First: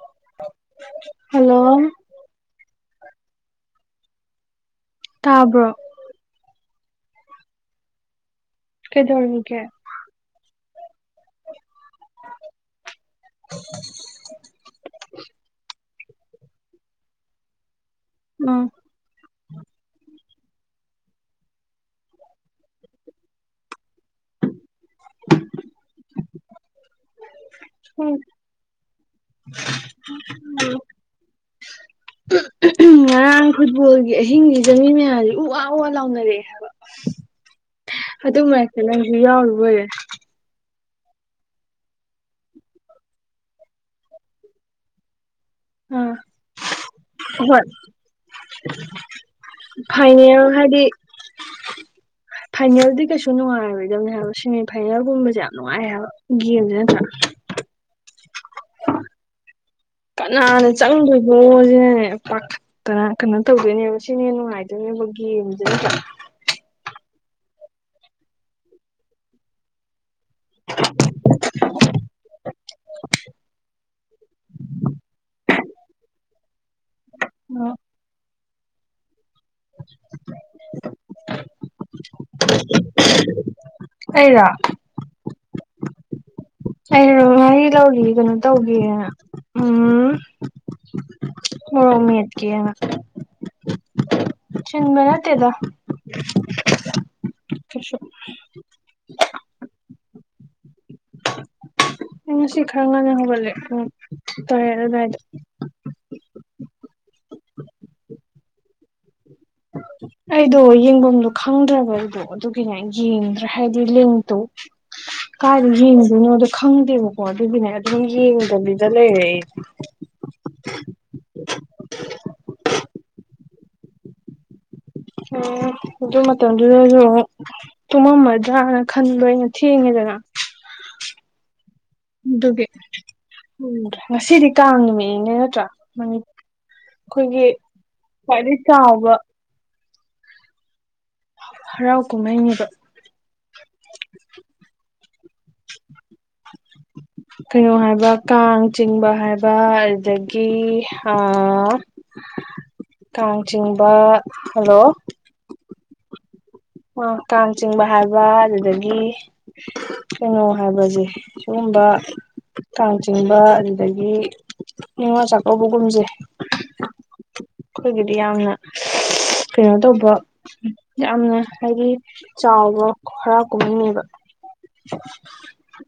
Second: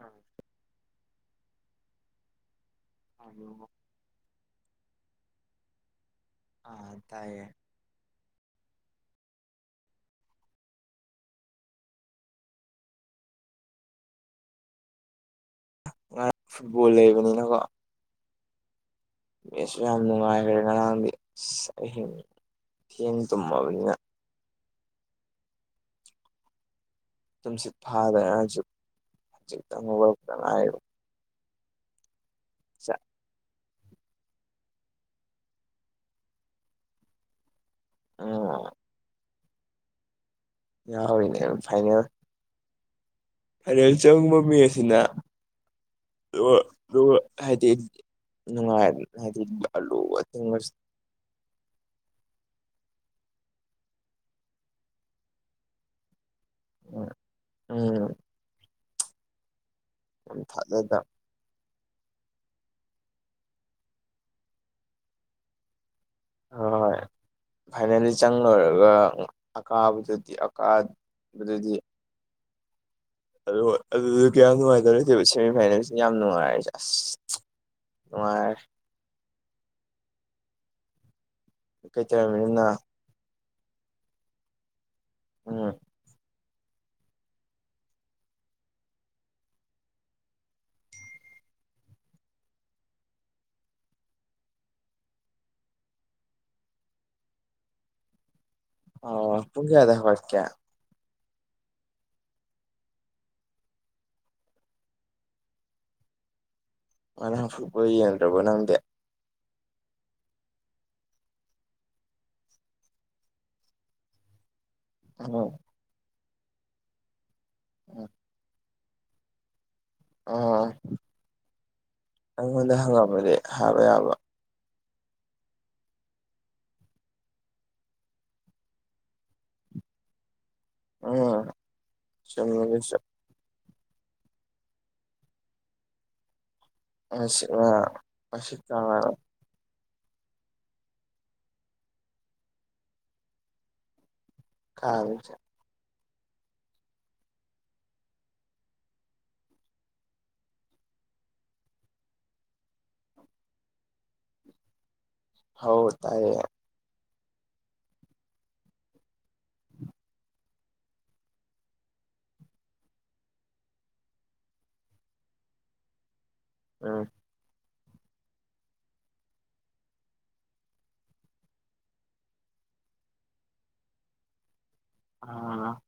ꯎꯝ hello ꯑ ꯇꯥꯕ꯭ꯔꯣ ꯑ ꯇꯥꯏꯌꯦ ꯀꯩꯗꯣꯦ [unintelligible] ꯉꯥꯡ ꯐꯨꯠꯕꯣꯜ ꯂꯩꯕꯅꯤꯅꯀꯣ ꯎ ꯃꯤꯁꯨ ꯌꯥꯝ ꯅꯨꯡꯉꯥꯏꯈ꯭ꯔꯦ ꯉꯔꯥꯡꯗꯤ ꯑꯁ ꯑꯍꯤꯡ ꯊꯦꯡ ꯇꯨꯝꯃꯕꯅꯤꯅ [unintelligible] ꯑꯗꯨꯨꯝꯁꯤꯠ ꯐꯥꯔꯦ ꯍꯧꯖꯤꯛ ꯍꯧꯖꯤꯛꯇꯪꯗꯕ ꯑ ꯐꯨꯠꯕꯣꯜꯒꯤ ꯑꯍꯤꯡꯒꯤꯁ ꯃꯤ ꯃꯌꯥꯝꯁꯦ ꯎ ꯋꯥ ꯋꯥ ꯂꯥꯎꯅꯔꯛꯑꯦ ꯍꯥꯏꯕ ꯑꯗꯨ ꯎꯝ ꯉꯥꯏꯀꯦ ꯅꯪꯁꯨ ꯌꯥꯎꯔꯨꯕꯣꯏꯔꯦ ꯌꯥꯎꯔꯤꯅꯦ ꯐꯥꯏꯅꯦꯜ ꯍꯣꯔꯦꯟ ꯆꯪꯕ ꯃꯤ ꯑꯁꯤꯅ ꯑꯥ ꯍꯣꯏ ꯍꯥꯏꯗꯤ ꯅꯨꯡꯉꯥꯏ ꯐꯥꯏꯅꯦꯜ ꯍꯥꯏꯗꯤꯜꯂꯨꯦꯡ [unintelligible] ꯐꯥꯏꯅꯦꯜꯗꯤ ꯀꯩꯁꯨ ꯅꯨꯡꯉꯥꯏꯔꯔꯣꯏꯗꯗꯝꯅꯦ ꯍꯥꯏꯕ ꯁꯦꯃꯤꯐꯥꯏꯅꯦꯜꯒꯨꯝꯕꯁꯦ ꯌꯥꯝ ꯅꯨꯡꯉꯥꯏ ꯍꯥꯏꯕ ꯖ ꯎꯝ ꯌꯥꯝ ꯀꯅꯥꯅꯦ ꯆꯪ ꯊꯥꯖꯗ ꯑꯣ ꯁꯤꯅ ꯄꯥꯈꯠꯇꯅ ꯀꯩꯅꯣ ꯇꯧꯗꯣꯏꯅꯦꯕ ꯁꯤꯅꯦ ꯅꯨꯡꯉꯥꯏꯗꯣꯏꯅꯦꯕ ꯒꯦꯝꯁ ꯍ ꯍꯣꯏ ꯐꯥꯏꯅꯦꯜꯂꯤ ꯆꯪ ꯂꯣꯏꯔꯒ ꯑꯀꯥꯕꯗꯨ ꯑꯀꯥꯕꯗꯨꯗꯤ [unintelligible] ꯑ ꯍꯣꯏ ꯑꯗꯨꯗꯤ ꯀꯌꯥꯝ ꯅꯨꯡꯉꯥꯏꯇꯔꯒꯦꯕ ꯁꯦꯃꯤꯐꯥꯏꯅꯦꯜꯁꯤꯅ ꯌꯥꯝ ꯅꯨꯡꯉꯥꯏꯔꯁꯦ ꯑꯣ ꯑꯥꯏ [unintelligible] ꯀꯩ ꯆꯃꯤꯅꯤꯅ ꯑꯩꯩꯔ ꯎꯝ ꯑ ꯉ ꯂꯧꯔꯤ ꯀꯩꯅꯣ ꯇꯧꯈꯤ ꯎꯝ ꯍ ꯎꯃꯤꯠꯀꯤ ꯆꯤꯟꯕ ꯅꯇꯦꯗ ꯑꯣ ꯄꯨꯨꯡꯀꯌꯥꯗ ꯋꯥꯒꯛꯀ ꯑꯩ ꯉꯁꯤ ꯈꯔ ꯉꯟꯅ ꯍꯧꯒꯠꯂꯦ ꯎ ꯇꯧꯔꯦ ꯑꯗꯨꯗꯥꯋꯥꯏꯗ ꯉꯔꯥꯡ ꯐꯨꯠꯄ ꯌꯦꯡꯗ꯭ꯔꯕꯣ ꯅꯪꯗꯤꯦ ꯑꯩꯗꯣ ꯌꯦꯡꯐꯝꯗꯣ ꯈꯪꯗ꯭ꯔꯕ ꯑꯩꯗꯣ ꯑꯗꯨꯒꯤꯅꯦ ꯌꯦꯡꯗ꯭ꯔ ꯍꯥꯏꯕꯗꯤ ꯂꯦꯡꯇꯣ ꯎꯝ ꯀꯥꯏꯗ ꯌꯦꯡꯗꯣꯏꯅꯣꯗꯣ ꯈꯪꯗꯦꯕꯀꯣ ꯑꯗꯨꯗꯤꯅꯦ ꯑꯗꯨꯝ ꯌꯦꯡꯗꯕꯤꯗ ꯂꯩꯔꯦ ꯑꯩꯁ ꯑꯥ ꯑꯩꯉꯣꯟꯗ ꯍꯪꯉꯝꯃꯗꯤ ꯍꯥꯏꯕ ꯌꯥꯕ ꯑꯣ ꯑꯗꯨ ꯃꯇꯝꯗꯨꯗꯁꯨ ꯑꯃꯥꯛ ꯇꯨꯝꯃꯝꯃꯗ꯭ꯔꯥꯅ ꯈꯟꯕꯣꯏꯩꯅ ꯊꯦꯡꯉꯦꯗꯅ ꯎꯝ ꯑꯗꯨꯒꯤ ꯆꯨꯝꯃꯤꯅꯦ ꯆꯨꯝ ꯎꯝꯗ꯭ꯔꯦ ꯉꯁꯤꯗꯤ ꯀꯥꯡ ꯅꯨꯃꯤꯠꯅꯤꯅꯦ ꯅꯠꯇ꯭ꯔꯥ ꯉꯁꯤ ꯑꯩꯈꯣꯏꯒꯤ ꯈ꯭ꯋꯥꯏꯗꯒꯤꯩ ꯀꯥꯕꯁꯦ ꯆꯥꯎꯕ ꯍꯔꯥꯎ ꯀꯨꯝꯍꯩꯅꯦꯕ ꯀꯥꯡꯁꯦ ꯀꯩꯅꯣ ꯍꯥꯏꯕ ꯀꯥꯡ ꯆꯤꯡꯕ ꯍꯥꯏꯕ ꯑꯗꯨꯗꯒꯤ ꯀꯥꯡꯆꯤꯡꯕ ꯍꯜꯂꯣ ꯍ ꯇꯌꯦ ꯑ ꯀꯥꯡ ꯆꯤꯡꯕ ꯍꯥꯏꯕ ꯑꯗꯨꯗꯒꯤ ꯀꯩꯅꯣ ꯍꯥꯏꯕꯁꯦ ꯁꯤꯒꯨꯝꯕ ꯀꯥꯡ ꯆꯤꯡꯕ ꯑꯗꯨꯗꯒꯤ ꯅꯤꯡꯅꯤꯉꯣꯜ ꯆꯥꯛꯀꯧꯕꯒꯨꯝꯁꯦ ꯎꯝ ꯑꯩꯈꯣꯏꯒꯤꯗꯤ ꯌꯥꯝꯅ ꯀꯩꯅꯣ ꯇꯧꯕ ꯌꯥꯝꯅ ꯍꯥꯏꯗꯤ ꯆꯥꯎꯕ ꯈꯔ ꯀꯨꯝꯍꯉꯕ ꯑꯥ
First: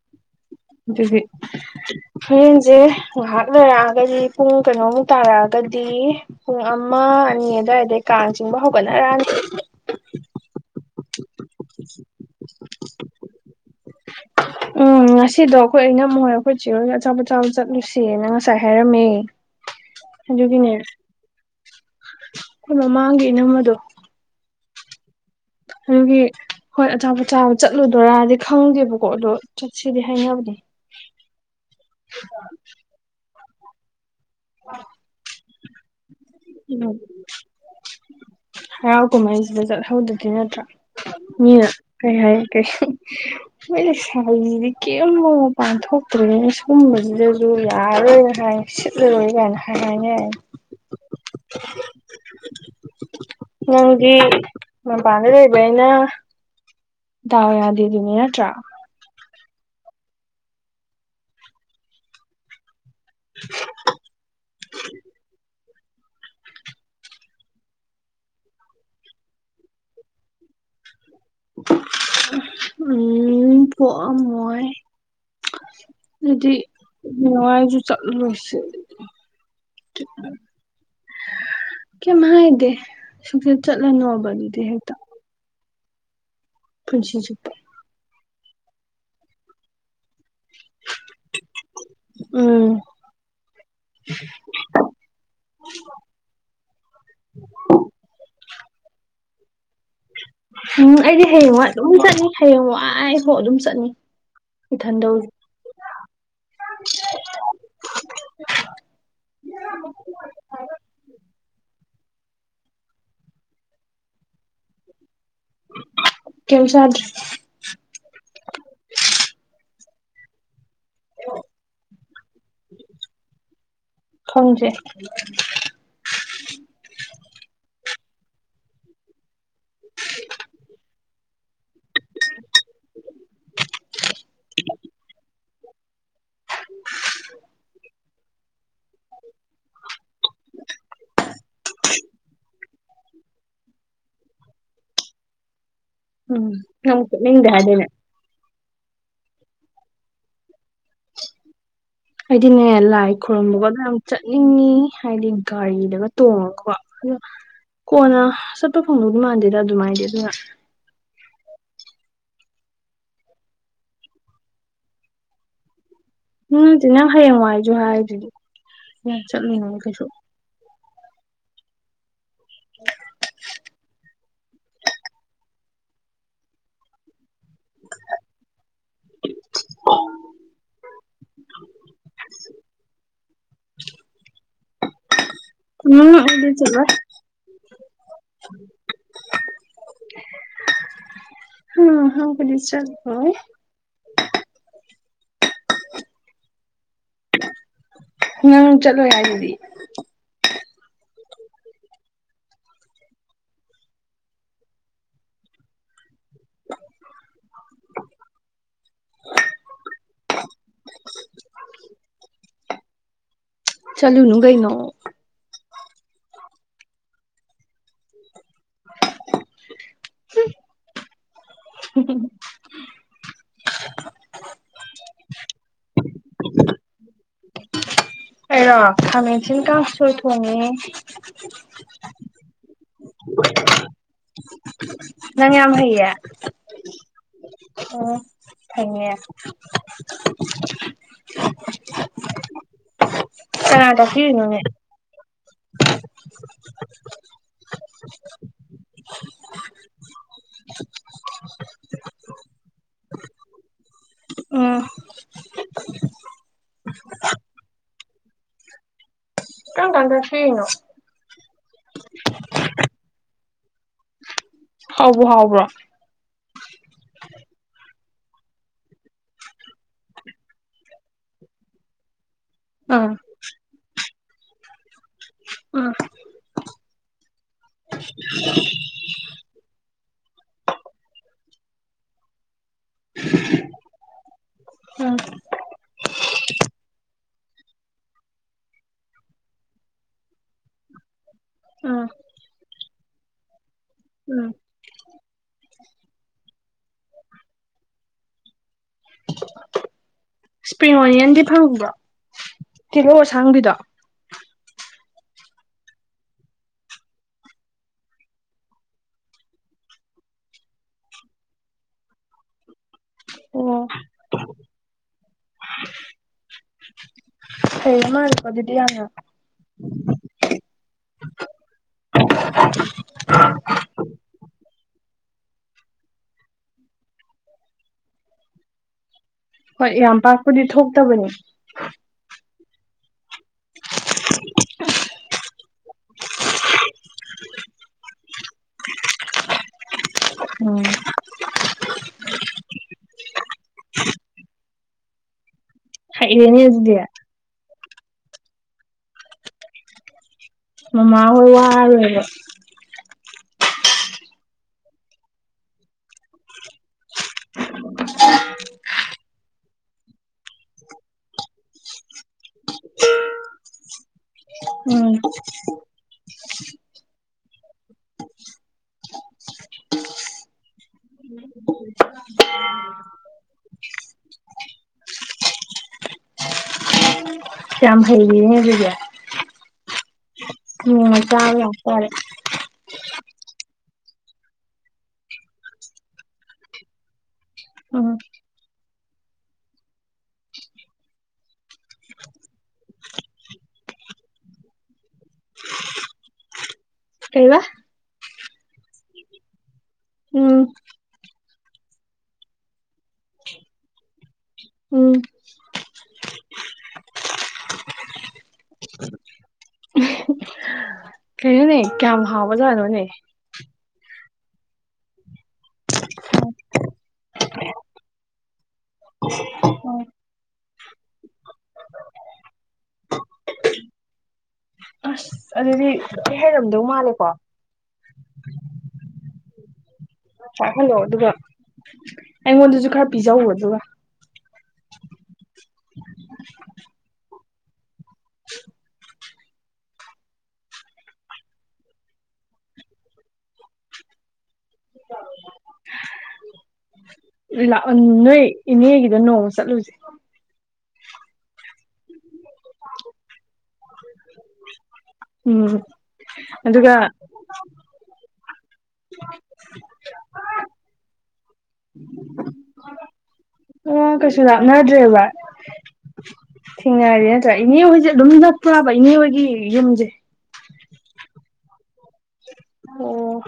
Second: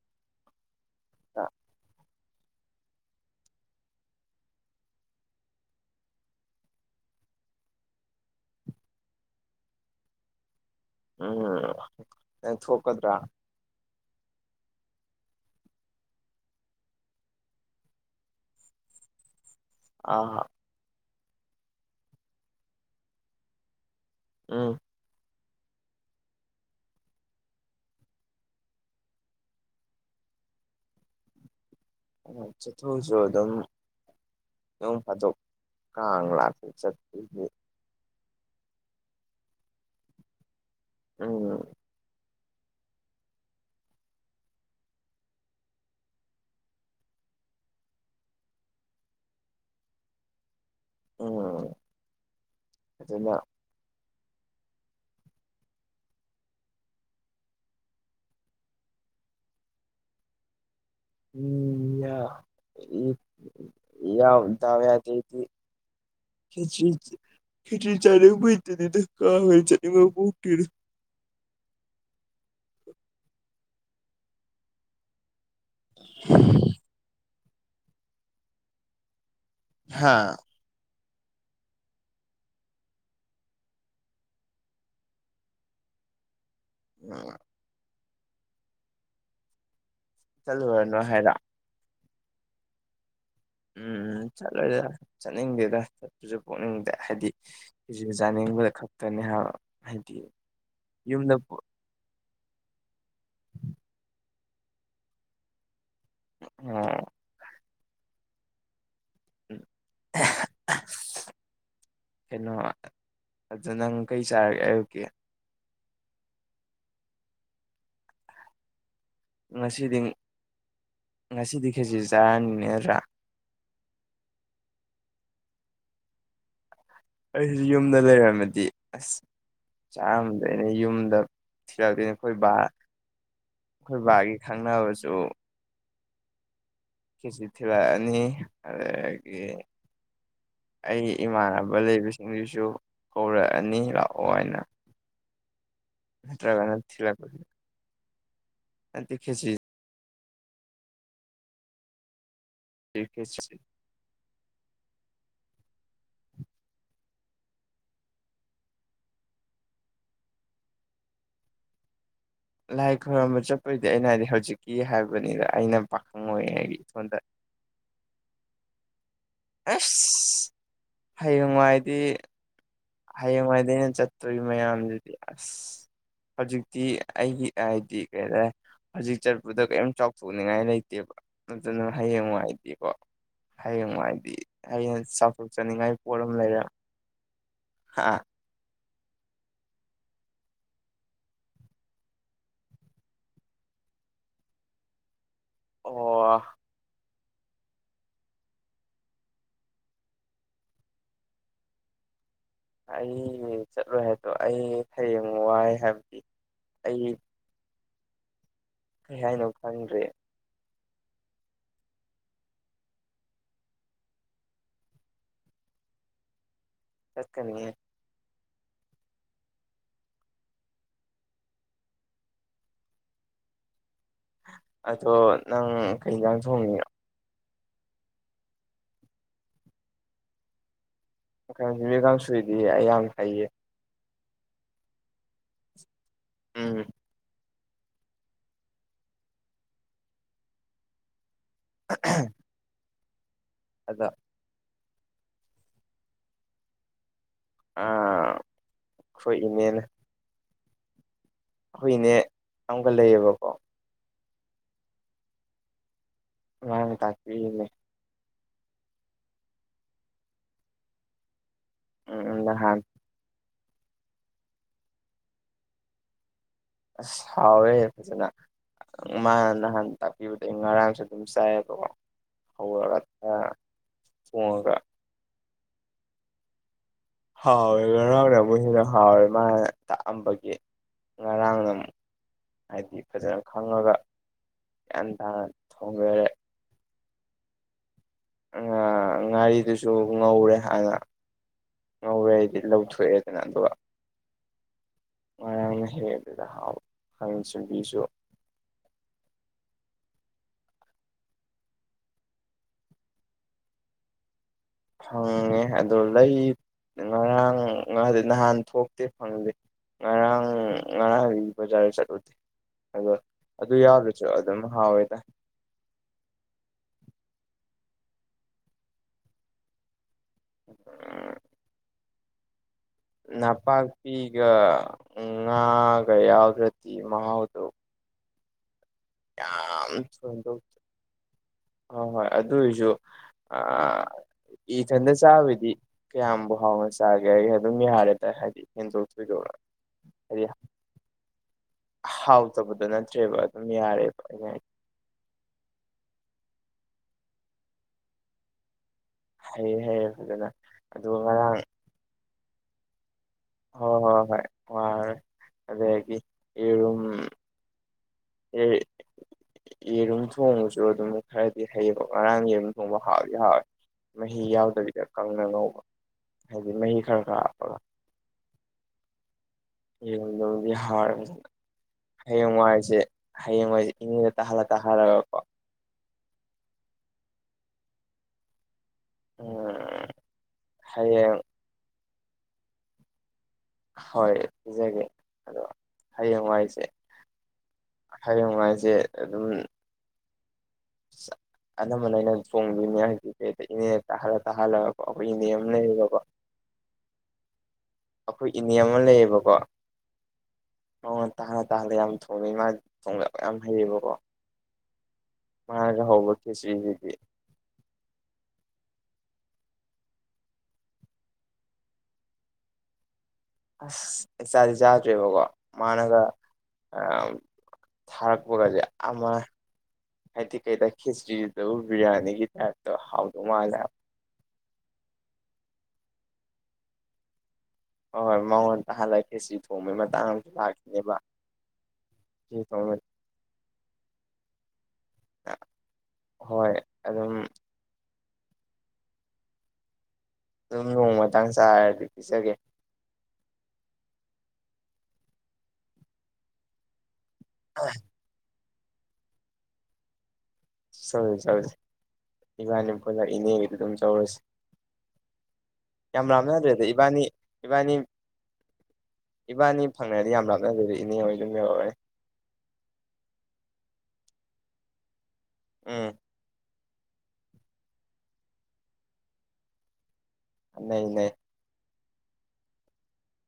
ꯑꯗꯨꯒꯤ ꯍꯣꯔꯦꯟꯁꯦ ꯉꯥꯏꯍꯥꯛ ꯂꯩꯔꯛꯑꯒꯗꯤ ꯄꯨꯡ ꯀꯩꯅꯣꯃꯨꯛ ꯇꯥꯔꯛꯑꯒꯗꯤ ꯄꯨꯡ ꯑꯃ ꯑꯅꯤ ꯑꯗꯨꯋꯥꯏꯗꯩ ꯀꯥꯡ ꯆꯤꯡꯕ ꯍꯧꯒꯠꯅꯔꯥꯟꯅꯤ ꯎꯝ ꯅꯪ ꯊꯣꯛꯀꯗ꯭ꯔꯥ [inaudible] ꯎꯝ ꯉꯁꯤꯗꯣ ꯑꯩꯈꯣꯏ ꯑꯩꯅ ꯃꯣꯏ ꯑꯩꯈꯣꯏ ꯆꯤꯔꯣꯏꯗ ꯑꯆꯥꯄ ꯑꯣꯆꯥꯕ ꯆꯠꯂꯨꯁꯦꯅ ꯉꯁꯥꯏ ꯍꯥꯏꯔꯝꯃꯦ ꯑꯥ ꯑꯗꯨꯒꯤꯅꯦ ꯑꯩꯈꯣꯏ ꯃꯃꯥꯡꯒꯤꯦ ꯅꯃꯗꯣ ꯎꯝ ꯑꯗꯨꯒꯤ ꯍꯣꯏ ꯑꯆꯥꯄꯣꯆꯥꯕ ꯆꯠꯂꯨꯗꯣꯏꯔꯗꯤ ꯈꯪꯗꯦꯕꯀꯣ ꯑꯗꯣ ꯆꯠ ꯁꯤꯗ ꯍꯥꯏꯅꯕꯗꯦ ꯆꯊꯨꯁꯨ ꯑꯗꯨꯝ ꯑꯗꯨꯣꯡ ꯐꯥꯗꯣꯛ ꯀꯥꯡ ꯂꯥꯛꯄ ꯎꯝ ꯆꯠꯄꯒꯤ ꯍꯔꯥꯎ ꯀꯨꯝꯍꯩꯁꯤꯗ ꯆꯠꯍꯧꯗꯗꯤ ꯅꯠꯇ꯭ꯔꯥ ꯎꯝ ꯃꯤꯅ ꯀꯩ ꯍꯥꯏ ꯀꯩ ꯃꯣꯏꯗꯤ ꯁꯥꯏꯁꯤꯗꯤ ꯀꯔꯤꯝ ꯃ ꯄꯥꯡꯊꯣꯛꯇ꯭ꯔꯦꯅ ꯁꯨꯝꯕꯁꯤꯗꯁꯨ ꯌꯥꯔꯣꯏ ꯍꯥꯏ ꯂꯨꯏꯒꯅ ꯍꯥꯏꯅꯤ ꯎꯝ ꯑꯗꯨꯅ ꯅꯪꯗꯤ ꯃꯄꯥꯟꯗ ꯂꯩꯕ ꯑꯩꯅ ꯇꯗꯥ ꯌꯥꯗꯗꯨꯅꯦ ꯅꯠꯇ꯭ꯔꯥ ꯎꯝ ꯌꯥ ꯌꯥ ꯗꯏꯕꯦꯗꯗꯤ ꯈꯦꯆꯤ ꯈꯦꯆꯤ ꯆꯅꯥꯡꯕꯥꯏ [unintelligible] ꯎꯝ ꯄꯥꯛ ꯑꯝꯃꯣꯏ ꯑꯗꯨꯗꯤ ꯅꯨꯡꯉꯥꯏꯁꯨ ꯆꯠꯂ ꯂꯣꯏꯁꯦ ꯑꯗꯨꯗꯤ [inaudible] ꯍꯥ ꯀꯦꯃ ꯏꯗꯦ ꯁꯨꯁꯤ ꯆꯠꯂꯅꯣꯕꯗꯨꯗꯤ ꯍꯦ ꯄꯨꯟꯁꯤ ꯎꯝ ꯆꯨꯞꯄ ꯆꯠꯂꯨꯔꯅ‌ꯣ ꯍꯥꯏꯔ‌ꯣ ꯎꯝ ꯎꯝ ꯆꯠꯂꯣꯏꯗ ꯆꯠꯅꯤꯡꯗꯦꯗ ꯆꯠꯄꯁꯨ ꯄꯣꯛꯅꯤꯡꯗꯦ ꯍꯥꯏꯗꯤ ꯖꯤꯝ ꯖꯥꯅꯤꯡꯕꯈꯛꯇꯅꯦ ꯍꯥꯏꯕ ꯍꯥꯏꯗꯤ ꯎꯝ ꯑꯩꯗꯤ ꯌꯨꯝꯗ ꯄꯨ ꯍꯌ‌ꯦꯡꯋꯥꯏ ꯑꯗꯨꯝ ꯆꯠꯅꯤ ꯍꯌꯦꯡ ꯋꯥꯥꯏ ꯍꯣ ꯑꯗꯨꯝ ꯆꯠꯅꯤ ꯏꯊꯟꯗꯧ [unintelligible] [unintelligible] ꯀꯩꯅꯣ ꯑꯗꯨꯗ ꯅꯪ ꯀꯩ ꯆꯥꯔꯒꯦ ꯑꯌꯨꯛꯀꯤ ꯀꯩꯝ ꯆꯥꯗꯔꯤ ꯉꯁꯤꯗꯤ ꯉꯁꯤꯗꯤ ꯈꯦꯖꯔꯤ ꯆꯥꯔꯅꯤꯅꯦ ꯅꯠꯗ꯭ꯔꯥ ꯈꯪꯗ‌ꯦ ꯑꯩꯖꯨ ꯌꯨꯝꯗ ꯂꯩꯔꯝꯃꯗꯤ ꯑꯁ ꯆꯥꯔꯝꯗ‌ꯣꯏꯅ‌ꯦ ꯌꯨꯝꯗ꯫ ꯊꯤꯔꯛꯇꯩꯅ‌ꯦ ꯑꯩꯈꯣꯏ ꯕꯥ ꯑꯩꯈꯣꯏ ꯕꯥꯒꯤ ꯈꯪꯅꯕꯁꯨ ꯀꯦꯖꯤ ꯊꯤꯔꯛꯑꯅꯤ ꯑꯗꯒꯤ꯫ ꯑꯩ ꯏꯃꯥꯟꯅꯕ ꯂꯩꯕꯁꯤꯡꯗꯨꯁꯨ꯫ ꯀꯧꯔꯛꯑꯅꯤ ꯂꯥꯛꯑꯣ ꯍꯥꯏꯅ ꯅꯠꯇ꯭ꯔꯒꯅ ꯊꯤꯜꯂꯛꯄꯁꯨ [unintelligible] ꯀꯥꯏꯗꯩꯅꯦ꯫ ꯅꯠꯇ‌ꯦ ꯈꯦꯆꯤ꯫ ꯑꯩꯗꯤꯅꯦ ꯂꯥꯏ ꯈꯦꯆꯤ ꯈ‌ꯣꯏꯔꯝꯕꯒꯗ‌ꯣ ꯌꯥꯝ ꯆꯠꯅꯤꯡꯉꯤ ꯍꯥꯏꯗꯤ ꯒꯥꯔꯤꯗꯒ ꯇꯣꯡꯉꯒꯀꯣ ꯗ‌ꯣ ꯀꯣꯟꯅ ꯆꯠꯄ ꯐꯪꯗꯧꯕ ꯃꯥꯟꯗꯦꯗ ꯑꯗꯨꯃꯥꯏꯗꯤ ꯑꯗꯨꯅ꯫ ꯂꯥꯏ ꯈꯣꯏꯔꯝꯕ ꯆꯠꯄꯗꯤ ꯑꯩꯅ ꯍꯥꯏꯗꯤ ꯍꯧꯖꯤꯛꯀꯤ ꯍꯥꯏꯕꯅꯤꯗ ꯑꯩꯅ ꯄꯥꯈꯪ ꯑꯣꯏꯔꯤꯉꯩꯒꯤ ꯏꯊꯣꯟꯗ꯫ ꯅꯨꯡꯉꯥꯏꯖꯨ ꯍꯥꯏꯗꯨꯗꯤ ꯌꯥꯏ ꯆꯠꯂ‌ꯣ ꯑꯁ ꯍꯌꯦꯡꯋꯥꯏꯗꯤ [unintelligible] ꯍꯌꯦꯡꯋꯥꯏꯗꯤ ꯑꯩꯅ ꯆꯠꯇꯣꯔꯤꯕ ꯃꯌꯥꯝꯗꯨꯗꯤ ꯑꯁ ꯍꯧꯖꯤꯛꯇꯤ ꯑꯩꯒꯤ ꯍꯥꯏꯗꯤ ꯀꯩꯔ‌ꯦ ꯍꯧꯖꯤꯛ ꯆꯠꯄꯗ ꯀꯔꯤꯝ ꯆꯥꯎꯊꯣꯛꯅꯤꯡꯉꯥꯏ ꯂꯩꯇꯦꯕ ꯑꯗꯨꯅ ꯍꯌꯦꯡꯋꯥꯏꯗꯤꯀꯣ ꯍꯌꯦꯡꯋꯥꯏꯗꯤ ꯑꯩꯅ ꯆꯥꯎꯊꯣꯛꯆꯅꯤꯡꯉꯥꯏ ꯎꯝ ꯄꯣꯠ ꯑꯃ ꯑꯩꯗꯤ ꯂꯩꯔꯦ ꯆꯠꯂꯣꯏ ꯑꯥ [inaudible] ꯍ ꯑꯍꯥꯎꯕꯗꯤ ꯆꯠꯂ‌ꯣꯏ꯫ ꯑꯣ꯫ ꯅꯪ ꯆꯠꯂꯣꯏ ꯍꯥꯏꯗꯨꯗꯤ꯫ ꯑꯩ ꯆꯠꯂꯣꯏ ꯍꯥꯏꯕꯗꯣ ꯑꯩ ꯍꯌꯦꯡ ꯋꯥꯏ ꯍꯥꯏꯕꯗꯤ ꯑꯩ꯫ [inaudible] ꯀꯩ ꯍꯥꯏꯅ‌ꯣ ꯈꯪꯗ‍꯭ꯔ‌ꯦ ꯆꯠꯂꯨꯅꯨ ꯀꯩꯅ‌ꯣ ꯆꯠꯀꯅꯤꯌꯦ [unintelligible] ꯑꯗꯣ ꯅꯪ ꯀꯩ ꯏꯟꯖꯥꯡ ꯊꯣꯡꯉꯤꯅ‌ꯣ ꯑꯩꯔꯣ ꯈꯥꯃꯦꯟꯁꯤꯟ ꯀꯥꯡꯁ‌ꯣꯏ ꯊꯣꯡꯉꯦ [unintelligible] ꯕꯤ ꯀꯥꯡꯁ‌ꯣꯏꯗꯤ ꯑꯩ ꯌꯥꯝ ꯍꯩꯌꯦ ꯅꯪ ꯌꯥꯝ ꯍꯩꯌ‌ꯦ ꯎꯝ ꯑꯣ ꯐꯩꯌ‌ꯦ [inaudible] ꯀꯅꯥꯇ ꯑꯗꯣ ꯍ ꯅꯅꯦ [inaudible] ꯑꯩꯈꯣꯏ ꯏꯅꯦꯅ ꯑꯩꯈꯣꯏꯏꯅꯦ ꯌꯥꯝꯀ ꯂꯩꯌꯦꯕꯀꯣ ꯎ ꯎ ꯇꯥꯛꯄꯤꯦ ꯀ ꯀꯥꯟꯗ ꯊꯅ ꯎꯝ ꯅꯍꯥꯟ ꯍꯕ꯭ꯔ ꯍꯕ꯭ꯔ ꯑꯁ ꯍꯥꯎꯋꯦ ꯐꯖꯅ ꯃꯥꯅ ꯅꯍꯥꯟ ꯇꯥꯛꯄꯤꯕꯗ ꯑꯩ ꯉꯔꯥꯡꯁꯨ ꯑꯗꯨꯝ ꯆꯥꯏꯑꯕꯀꯣ ꯎꯝ ꯍꯒꯠꯇ ꯊꯣꯡꯉꯒ ꯎ ꯍꯥꯎꯋꯦ ꯍꯔ ꯍꯥꯎꯅ ꯑꯃꯨꯛ ꯍꯦꯟꯅ ꯍꯥꯎꯋꯦ ꯃꯥꯅ ꯇꯥꯛꯑꯝꯕꯒꯤ ꯉꯔꯥꯡꯒꯝ ꯍꯥꯏꯗꯤ ꯐꯖꯅ ꯈꯪꯉꯒ ꯒ꯭ꯌꯥꯟ ꯎꯝ ꯇꯥꯅ ꯊꯣꯡꯖꯔꯦ ꯉꯥꯔꯤꯗꯨꯁꯨ ꯉꯧꯔꯦ ꯍꯥꯟꯅ ꯎꯝ ꯉꯧꯔꯦ ꯍꯥꯏꯗꯤ ꯂꯧꯊꯣꯛꯑꯦ ꯀꯩꯅ ꯑꯗꯨꯒ ꯎꯝ ꯉꯔꯥꯡꯅ ꯍꯦꯛ ꯑꯗꯨꯗ ꯍꯥꯎ ꯍꯪ ꯆꯕꯤꯁꯨ ꯏꯁꯄ꯭ꯔꯤꯡ ꯑꯣꯅꯤꯌꯟꯗꯤ ꯐꯪꯉꯕ꯭ꯔꯣ ꯀꯤꯍꯧ ꯑꯁꯥꯡꯕꯤꯗꯣ ꯐꯪꯉꯦ ꯑꯗꯨ ꯂꯩ ꯉꯔꯥꯡ ꯉꯗꯤ ꯅꯍꯥꯟ ꯊꯣꯛꯇꯦ ꯐꯪꯗꯦ ꯉꯔꯥꯡ ꯉꯔꯥꯡ ꯖꯥꯔꯦ ꯆꯠꯂꯗꯤ ꯑꯗꯣ ꯑꯗꯨ ꯌꯥꯗꯁꯨ ꯑꯗꯨꯝ ꯍꯥꯎꯋꯦꯗ ꯍ ꯃꯥꯜꯀꯣꯗꯤ ꯌꯥ ꯅ ꯄꯥꯛꯄꯤꯤꯒ ꯎ ꯉꯒ ꯌꯥꯎꯗ ꯔꯗꯤ ꯃꯥꯎꯗꯨ ꯍꯣꯏ ꯌꯥꯝ ꯄꯥꯛꯄꯨꯗꯤ ꯊꯣꯛꯇꯕꯅꯤ ꯍꫭ ꯍꯣꯏ ꯑꯗꯨ ꯑꯣꯏꯁꯨ ꯑ ꯏꯊꯟꯗ ꯆꯥꯕꯗꯤ ꯀꯌꯥꯝꯕꯨ ꯍꯥꯎꯅ ꯆꯥꯒꯦ ꯍꯥꯏ ꯑꯗꯨꯝ ꯌꯥꯔꯦ ꯇ ꯍꯥꯏꯗꯤ ꯍꯦꯟꯗꯣꯛ ꯊꫭꯏꯗꫭꯛꯅ ꯍꯥ ꯎꯝ ꯍꯥꯎꯇꯕꯗ ꯅꯠꯇ꯭ꯔꯦꯕ ꯑꯗꯨꯝ ꯌꯥꯔꯦꯕ ꯑꯩꯅ ꯍꯥꯏꯗ ꯍꯩꯔꯅ‌ꯦ ꯑꯗꯨꯗ ꯍꯌꯦ ꯍꯌꯦ ꯐꯖꯅ ꯑꯗꯨꯒ ꯃꯥꯃ ꯍꯥꯏ ꯉꯔꯥꯡ ꯋꯔꯔꫭꯏꯕ ꯍꯣꯏ ꯍꯣꯏ ꯍꯣꯏ ꯋꯥꯔꯦ ꯑꯗꯨꯗꯒꯤ ꯌꯦꯔꯨꯝ ꯌꯦꯔꯨꯝ ꯊꯣꯡꯕꯁꯨ ꯑꯗꯨꯝ ꯈꯔꯗꯤ ꯍꯩꯔꯣ ꯉꯔꯥꯡ ꯌꯦꯔꯨꯝ ꯉ ꯍꯥꯥꯎꯗꯤ ꯍꯥꯎꯋꯦ ꯃꯍꯤ ꯌꯥꯎꯗꯕꯤꯗ ꯎꯝ ꯀꯪꯅ ꯉꯧꯕ ꯍꯥꯏꯗꯤ ꯃꯍꯤ ꯈꯔ ꯈꯔ [inaudible] ꯌꯦꯔꯨꯝꯗꯒꯤ ꯍꯔꯕꯔꯕꯁꯤꯅ ꯍꯌꯦꯡꯋꯥꯏꯁꯦ ꯍꯌꯦꯡꯋꯥꯏꯁꯦ ꯏꯉ ꯇꯂ ꯇꯍꯔ ꯀꯃ ꯍꯩꯒꯕꯤꯒ ꯎꯝ ꯎꯝ ꯍꯌꯦꯡ ꯆꯥꯎ ꯌꯥꯇꯥꯔꯦ ꯍꯣꯏ ꯄꯤꯖꯒꯦ ꯑꯗꯣ ꯍꯌꯦꯡꯋꯥꯏꯁꯦ ꯎꯝ ꯍꯌꯦꯡꯅꯨꯡꯥꯏꯁꯦ ꯑꯗꯨꯝ ꯁ [unintelligible] ꯑꯅꯝꯕꯅ ꯑꯩꯅ ꯆꯣꯡꯕꯤꯅꯤ ꯍꯥꯏꯗꯤ ꯏꯅꯦ ꯇꯥꯍꯜꯂ ꯇꯥꯍꯜꯂꯒꯀꯣ ꯑꯩꯈꯣꯏ ꯏꯅꯦ ꯑꯃ ꯂꯩꯌꯦꯀꯣ ꯀꯩꯕ ꯑꯩꯈꯣꯏ ꯏꯅꯦ ꯑꯃ ꯂꯩꯌꯦꯕꯀꯣ ꯎꯝ ꯃꯉꯣꯟꯗ ꯇꯥꯅ ꯇꯥꯅ ꯌꯥꯝ ꯊꯣꯡꯉꯦ ꯃꯥꯒꯤ ꯊꯣꯡꯗꯕ ꯌꯥꯝ ꯍꯩꯌꯦꯕꯀꯣ ꯎꯝ ꯃꯥꯅꯒ ꯍꯧꯕ ꯈꯦꯇ꯭ꯔꯤꯁꯤꯗꯤ ꯀꯩꯅꯣꯅꯦ ꯀꯌꯥꯝ ꯍꯥꯎꯕꯖꯥꯠꯅꯣꯅꯦ ꯑꯁ ꯑꯩ ꯆꯥꯗꯤ ꯆꯥꯗ꯭ꯔꯦꯕꯀꯣ ꯃꯥꯅꯒ ꯑꯝ ꯊꯔꯛꯄꯒꯖꯦ ꯑꯃ ꯎꯝ ꯍꯥꯏꯗꯤ ꯀꯩꯗ ꯈꯦꯆ꯭ꯔꯤꯗꯨꯗꯕꯨ ꯕꯤ꯭ꯔꯌꯥꯅꯤꯒꯤ ꯇꯥꯏꯞꯇꯣ ꯍꯥꯎꯗꯧ ꯃꯥꯜꯂꯦꯕ ꯑꯁ ꯑꯗꯨꯗꯤ ꯊꯤ ꯍꯩꯔꯝꯗꯧ ꯃꯥꯜꯂꯦꯀꯣ ꯍꯣꯏ ꯍꯣꯏ ꯃꯉꯣꯟ ꯇꯥꯍꯜꯂꯛꯀꯦ ꯈ‌ꯦꯆ꯭ꯔꯤꯊꯣꯡꯕꯒꯤ ꯃꯇꯥꯡ ꯄꯥꯏꯍꯜꯂꯣ ꯂꯥꯛꯈꯤꯅꯦꯕ ꯑꯗꯨꯒ ꯈꯦꯆ꯭ꯔꯤ ꯑꯩꯉꯣꯟꯗꯁꯨ ꯊꯣꯡꯕ ꯈꯔ ꯄꯤꯖꯎ ꯑꯗꯨꯒ ꯍꯣꯏ ꯑꯗꯨꯝ ꯑꯗꯨꯝ ꯅꯣꯡꯃꯥꯡ ꯆꯥꯔꯗꯤ ꯄꯤꯖꯒꯦ ꯅꫭꯏꯂ‌ꯎ ꯅꯣꯏ ꯏꯅꯦꯒꯤꯗ ꯅꯣꯡꯃ ꯆꯠꯂꯨꯁꯦ ꯆꯠꯂꯨꯁ‌ꯦ ꯆꯠꯂꯨꯁ‌ꯦ ꯏꯕꯥꯅꯤ ꯄꯨꯟꯅ ꯏꯅꯦꯒꯤꯗꯨ ꯑꯗꯨꯝ ꯆꯧꯔꯁꯤ ꯎꯝ ꯌꯥꯝ ꯔꯥꯝꯅꯗ꯭ꯔꯦꯗ ꯑꯗꯨꯒ ꯏꯕꯥꯅꯤ ꯏꯕꯥꯅꯤ ꯏꯕꯥꯅꯤ ꯐꯪꯅꯗꯤ ꯌꯥꯝ ꯂꯥꯞꯅꯗ‌ꯦꯗ ꯏꯅꯦ ꯍꯣꯏ ꯑꯗꯨꯝ ꯌꯧꯔꯅꯤ ꯑꯣ ꯀꯁꯨ ꯂꯥꯛꯅꯗ꯭ꯔꯦꯕ ꯎꯝ ꯊꯦꯡꯅꯔꯗꯤ ꯅꯠꯇ꯭ꯔꯥ ꯏꯅꯦ ꯍꯣꯏꯁꯦ ꯑꯗꯨꯝ ꯅꯛꯄ꯭ꯔꯥꯕ ꯏꯅꯦ ꯍꯣꯏꯒꯤ ꯌꯨꯝꯁꯦ ꯅꯩ-ꯅꯩ ꯑꯣ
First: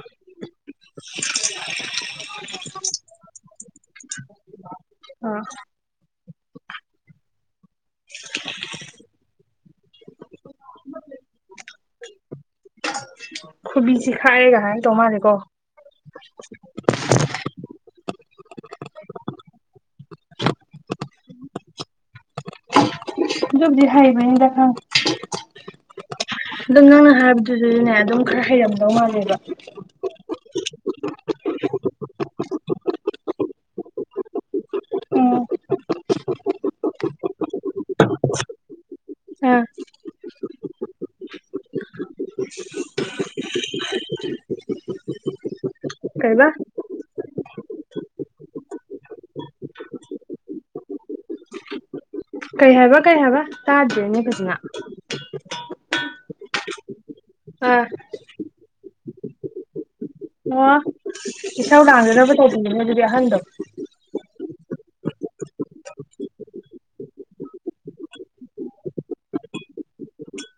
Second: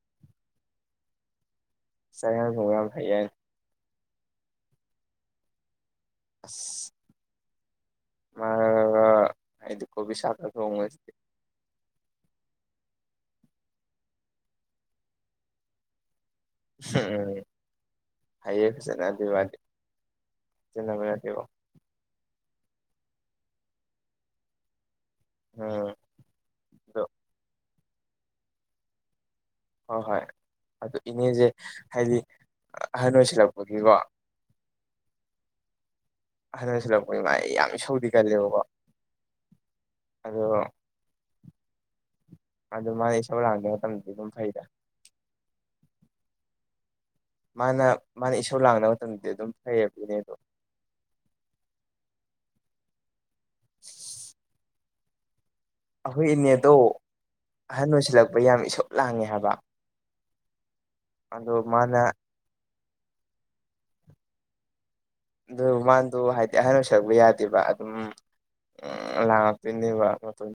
[unintelligible] ꯆꯥꯛ ꯍ‌ꯦꯟꯖꯥꯡ ꯊꫭꯡꯕ ꯌꯥꯝ ꯍꯩ ꯑꫭ ꯑꯁ ꯃꯥꯅꯒꯒꯥ ꯍꯥꯏꯗ ꯀꫭꯕꯤ ꯁꯥꯛꯀ ꯊꫭꯡꯕꯁꯤꯗ ꯈꯨꯕꯤ ꯆꯦꯈꯥꯏꯔꯦꯒ ꯍꯥꯏꯔꯛ ꯇꯧ ꯃꯥꯜꯂꯦꯀꯣ [inaudible] ꯎꯝ ꯍꯥꯏꯌꯦ ꯐꯖꯗꯦꯕꯗꯤ ꯁꯤꯖꯤꯕꯗꯦꯕꯣ ꯍꯏ ꯃ ꯗꯥ ꯎꯝ ꯑꯗꯣ ꯉꯪꯅ ꯍꯥꯏꯕꯗꯨꯗꯗꯤꯅꯦ ꯑꯗꯨꯝ ꯈꯔ ꯍꯩꯔꯝꯗꯧ ꯃꯥꯜꯂꯦꯕ ꯍꯣꯏ ꯍꯣꯏ ꯑꯗꯨ ꯏꯅꯦꯁꯦ ꯍꯥꯏꯗꯤ ꯑꯍꯟ ꯑꯣꯏꯁꯤꯜꯂꯛꯄꯒꯤꯀꯣ ꯎꯝ ꯍꯟꯁꯤꯜꯂꯛꯄꯅꯤ ꯃꯥ ꯑꯩ ꯌꯥꯝ ꯁꯧꯗꯤ ꯀꯜꯂꯦꯕꯀꯣ ꯑꯥ ꯑꯗꯣ ꯑꯗꯨ ꯃꯥꯅꯦ ꯁ ꯂꯗ ꯃꯇꯝꯗꯗꯤ ꯑꯗꯨꯝ ꯐꯩꯗ ꯀꯩꯕ ꯃꯥꯅ ꯃꯥꯅ ꯏꯁꯧ ꯂꯥꯡꯅꯕ ꯃꯇꯝꯗꯗꯤ ꯑꯗꯨꯝ ꯐꯩꯌꯦꯕ ꯏꯅꯦꯗꫭ ꯀꯩ ꯍꯥꯏꯕ ꯀꯩ ꯍꯥꯏꯕ ꯇꯥꯗ꯭ꯔꯦꯅꯦ ꯐꯖꯅ ꯑꯩꯈꯣꯏ ꯏꯅꯦꯗꯣ ꯑꯥ ꯑꯍꯟ ꯑꯣꯏꯁꯤꯜꯂꯛꯄꯒꯤ ꯌꯥꯝ ꯏꯁꯧ ꯂꯥꯡꯉꯦ ꯍꯥꯏꯕ ꯑꯣ ꯑꯗꯣ ꯏꯁꯧ ꯃꯥꯅ ꯂꯥꯡꯗꯅꯕ ꯇꯧꯁꯟꯂꯨꯍ‌ꯦ ꯑꯗꯨꯗꯤ ꯑꯍꯟꯗꯣ ꯑꯗꯨ ꯃꯗꯣ ꯍꯥꯏꯗꯤ ꯑꯍꯟ ꯑꯣꯏꯁꯟꯂꯛꯄꯒꯤ ꯌꯥꯗꯦꯕ ꯑꯗꯨꯝ ꯎꯝ ꯂꯥꯡꯉꯛꯇꫭꯏꯅꯕ ꯑꯗꯨꯝ